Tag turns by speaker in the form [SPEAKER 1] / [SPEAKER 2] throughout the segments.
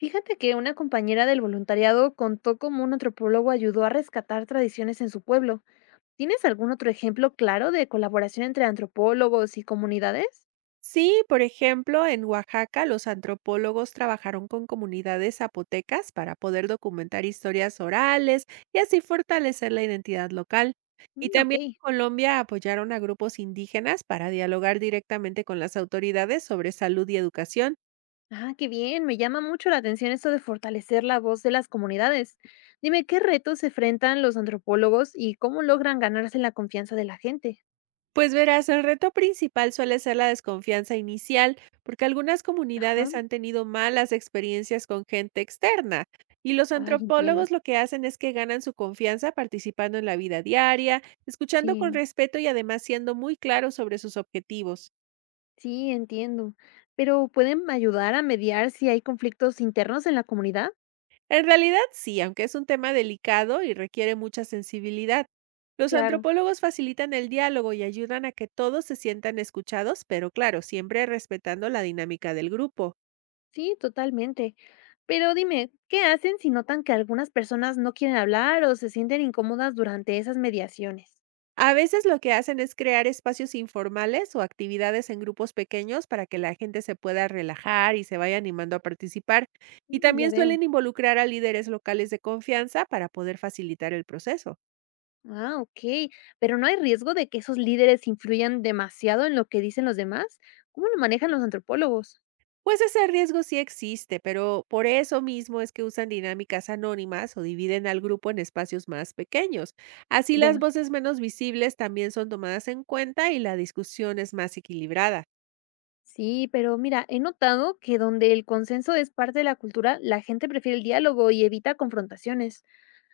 [SPEAKER 1] Fíjate que una compañera del voluntariado contó cómo un antropólogo ayudó a rescatar tradiciones en su pueblo. ¿Tienes algún otro ejemplo claro de colaboración entre antropólogos y comunidades?
[SPEAKER 2] Sí, por ejemplo, en Oaxaca los antropólogos trabajaron con comunidades zapotecas para poder documentar historias orales y así fortalecer la identidad local. Y
[SPEAKER 1] Mm, ok.
[SPEAKER 2] también en Colombia apoyaron a grupos indígenas para dialogar directamente con las autoridades sobre salud y educación.
[SPEAKER 1] Ah, qué bien. Me llama mucho la atención esto de fortalecer la voz de las comunidades. Dime, ¿qué retos se enfrentan los antropólogos y cómo logran ganarse la confianza de la gente?
[SPEAKER 2] Pues verás, el reto principal suele ser la desconfianza inicial, porque algunas
[SPEAKER 1] Ajá.
[SPEAKER 2] comunidades han tenido malas experiencias con gente externa, y los
[SPEAKER 1] Ay,
[SPEAKER 2] antropólogos
[SPEAKER 1] entiendo.
[SPEAKER 2] lo que hacen es que ganan su confianza participando en la vida diaria, escuchando con
[SPEAKER 1] Sí,
[SPEAKER 2] respeto y además siendo muy claros sobre sus objetivos.
[SPEAKER 1] sí, entiendo. Pero ¿pueden ayudar a mediar si hay conflictos internos en la comunidad?
[SPEAKER 2] En realidad sí, aunque es un tema delicado y requiere mucha sensibilidad. Los
[SPEAKER 1] Claro.
[SPEAKER 2] antropólogos facilitan el diálogo y ayudan a que todos se sientan escuchados, pero claro, siempre respetando la dinámica del grupo.
[SPEAKER 1] Sí, totalmente. Pero dime, ¿qué hacen si notan que algunas personas no quieren hablar o se sienten incómodas durante esas mediaciones?
[SPEAKER 2] A veces lo que hacen es crear espacios informales o actividades en grupos pequeños para que la gente se pueda relajar y se vaya animando a participar. Y
[SPEAKER 1] Ya
[SPEAKER 2] también
[SPEAKER 1] veo.
[SPEAKER 2] suelen involucrar a líderes locales de confianza para poder facilitar el proceso.
[SPEAKER 1] Ah, ok. Pero ¿no hay riesgo de que esos líderes influyan demasiado en lo que dicen los demás? ¿Cómo lo manejan los antropólogos?
[SPEAKER 2] Pues ese riesgo sí existe, pero por eso mismo es que usan dinámicas anónimas o dividen al grupo en espacios más pequeños. Así las
[SPEAKER 1] Ya.
[SPEAKER 2] voces menos visibles también son tomadas en cuenta y la discusión es más equilibrada.
[SPEAKER 1] Sí, pero mira, he notado que donde el consenso es parte de la cultura, la gente prefiere el diálogo y evita confrontaciones.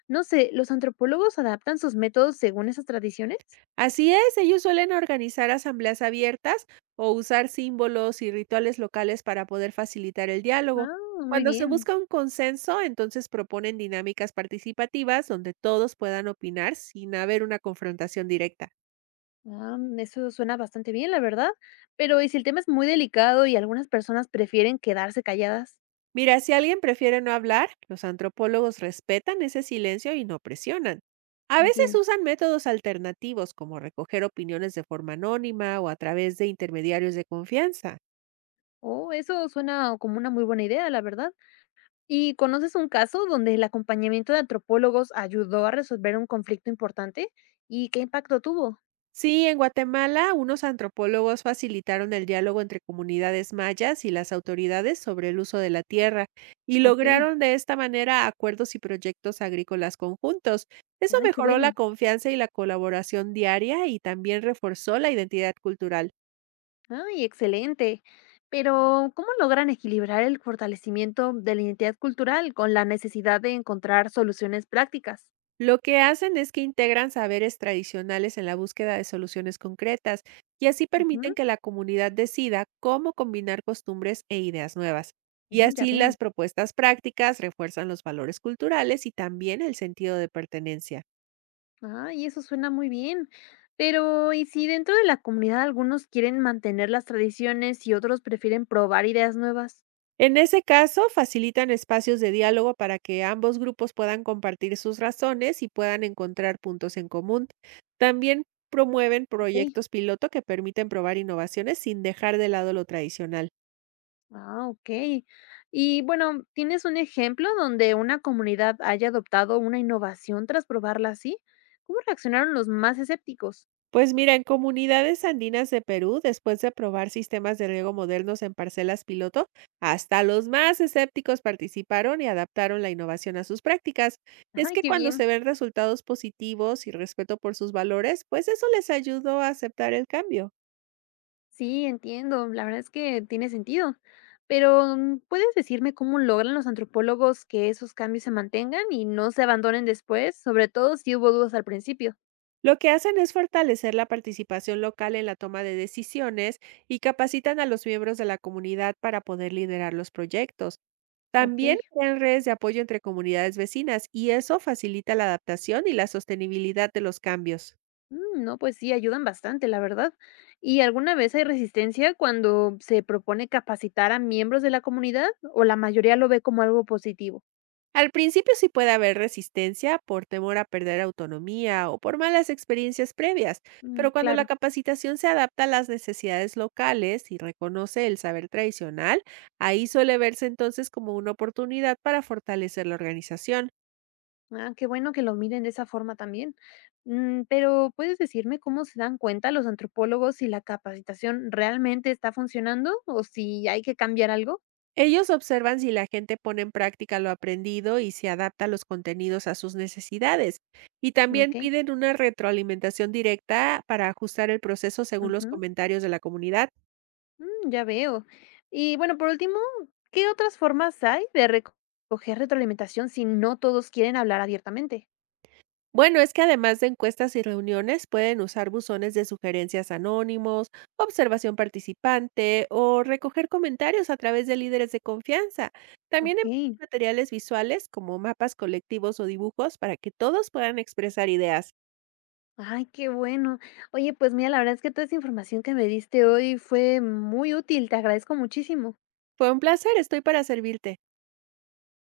[SPEAKER 1] No sé, ¿los antropólogos adaptan sus métodos según esas tradiciones?
[SPEAKER 2] Así es, ellos suelen organizar asambleas abiertas o usar símbolos y rituales locales para poder facilitar el diálogo.
[SPEAKER 1] Ah, muy
[SPEAKER 2] Cuando se
[SPEAKER 1] bien.
[SPEAKER 2] busca un consenso, entonces proponen dinámicas participativas donde todos puedan opinar sin haber una confrontación directa.
[SPEAKER 1] Ah, eso suena bastante bien, la verdad. Pero ¿y si el tema es muy delicado y algunas personas prefieren quedarse calladas?
[SPEAKER 2] Mira, si alguien prefiere no hablar, los antropólogos respetan ese silencio y no presionan. A veces
[SPEAKER 1] Entiendo.
[SPEAKER 2] usan métodos alternativos como recoger opiniones de forma anónima o a través de intermediarios de confianza.
[SPEAKER 1] Oh, eso suena como una muy buena idea, la verdad. ¿Y conoces un caso donde el acompañamiento de antropólogos ayudó a resolver un conflicto importante? ¿Y qué impacto tuvo?
[SPEAKER 2] Sí, en Guatemala, unos antropólogos facilitaron el diálogo entre comunidades mayas y las autoridades sobre el uso de la tierra y
[SPEAKER 1] Ok.
[SPEAKER 2] lograron de esta manera acuerdos y proyectos agrícolas conjuntos. Eso
[SPEAKER 1] Ay, qué
[SPEAKER 2] mejoró la
[SPEAKER 1] bueno.
[SPEAKER 2] confianza y la colaboración diaria y también reforzó la identidad cultural.
[SPEAKER 1] Ay, excelente. Pero ¿cómo logran equilibrar el fortalecimiento de la identidad cultural con la necesidad de encontrar soluciones prácticas?
[SPEAKER 2] Lo que hacen es que integran saberes tradicionales en la búsqueda de soluciones concretas y así permiten
[SPEAKER 1] Ujú.
[SPEAKER 2] que la comunidad decida cómo combinar costumbres e ideas nuevas. Y
[SPEAKER 1] Oh, ya
[SPEAKER 2] así
[SPEAKER 1] veo.
[SPEAKER 2] las propuestas prácticas refuerzan los valores culturales y también el sentido de pertenencia.
[SPEAKER 1] Ah, y eso suena muy bien. Pero ¿y si dentro de la comunidad algunos quieren mantener las tradiciones y otros prefieren probar ideas nuevas?
[SPEAKER 2] En ese caso, facilitan espacios de diálogo para que ambos grupos puedan compartir sus razones y puedan encontrar puntos en común. También promueven
[SPEAKER 1] Ok.
[SPEAKER 2] proyectos piloto que permiten probar innovaciones sin dejar de lado lo tradicional.
[SPEAKER 1] Ah, ok. Y bueno, ¿tienes un ejemplo donde una comunidad haya adoptado una innovación tras probarla así? ¿Cómo reaccionaron los más escépticos?
[SPEAKER 2] Pues mira, en comunidades andinas de Perú, después de probar sistemas de riego modernos en parcelas piloto, hasta los más escépticos participaron y adaptaron la innovación a sus prácticas. Es
[SPEAKER 1] Ay,
[SPEAKER 2] que
[SPEAKER 1] qué
[SPEAKER 2] cuando se
[SPEAKER 1] bien.
[SPEAKER 2] ven resultados positivos y respeto por sus valores, pues eso les ayudó a aceptar el cambio.
[SPEAKER 1] Sí, entiendo. La verdad es que tiene sentido. Pero, ¿puedes decirme cómo logran los antropólogos que esos cambios se mantengan y no se abandonen después? Sobre todo si hubo dudas al principio.
[SPEAKER 2] Lo que hacen es fortalecer la participación local en la toma de decisiones y capacitan a los miembros de la comunidad para poder liderar los proyectos.
[SPEAKER 1] Ok.
[SPEAKER 2] También crean redes de apoyo entre comunidades vecinas y eso facilita la adaptación y la sostenibilidad de los cambios.
[SPEAKER 1] Mm, no, pues sí, ayudan bastante, la verdad. ¿Y alguna vez hay resistencia cuando se propone capacitar a miembros de la comunidad o la mayoría lo ve como algo positivo?
[SPEAKER 2] Al principio sí puede haber resistencia por temor a perder autonomía o por malas experiencias previas,
[SPEAKER 1] Mm,
[SPEAKER 2] pero cuando la
[SPEAKER 1] claro.
[SPEAKER 2] capacitación se adapta a las necesidades locales y reconoce el saber tradicional, ahí suele verse entonces como una oportunidad para fortalecer la organización.
[SPEAKER 1] Ah, qué bueno que lo miren de esa forma también. Mm, pero ¿puedes decirme cómo se dan cuenta los antropólogos si la capacitación realmente está funcionando o si hay que cambiar algo?
[SPEAKER 2] Ellos observan si la gente pone en práctica lo aprendido y se adapta los contenidos a sus necesidades. Y también
[SPEAKER 1] Ok,
[SPEAKER 2] piden una retroalimentación directa para ajustar el proceso según los
[SPEAKER 1] ujú,
[SPEAKER 2] comentarios de la comunidad.
[SPEAKER 1] ya veo. Y bueno, por último, ¿qué otras formas hay de recoger retroalimentación si no todos quieren hablar abiertamente?
[SPEAKER 2] Bueno, es que además de encuestas y reuniones, pueden usar buzones de sugerencias anónimos, observación participante o recoger comentarios a través de líderes de confianza. También envían
[SPEAKER 1] Ok.
[SPEAKER 2] materiales visuales como mapas colectivos o dibujos para que todos puedan expresar ideas.
[SPEAKER 1] Ay, qué bueno. Oye, pues mira, la verdad es que toda esa información que me diste hoy fue muy útil. Te agradezco muchísimo.
[SPEAKER 2] Fue un placer, estoy para servirte.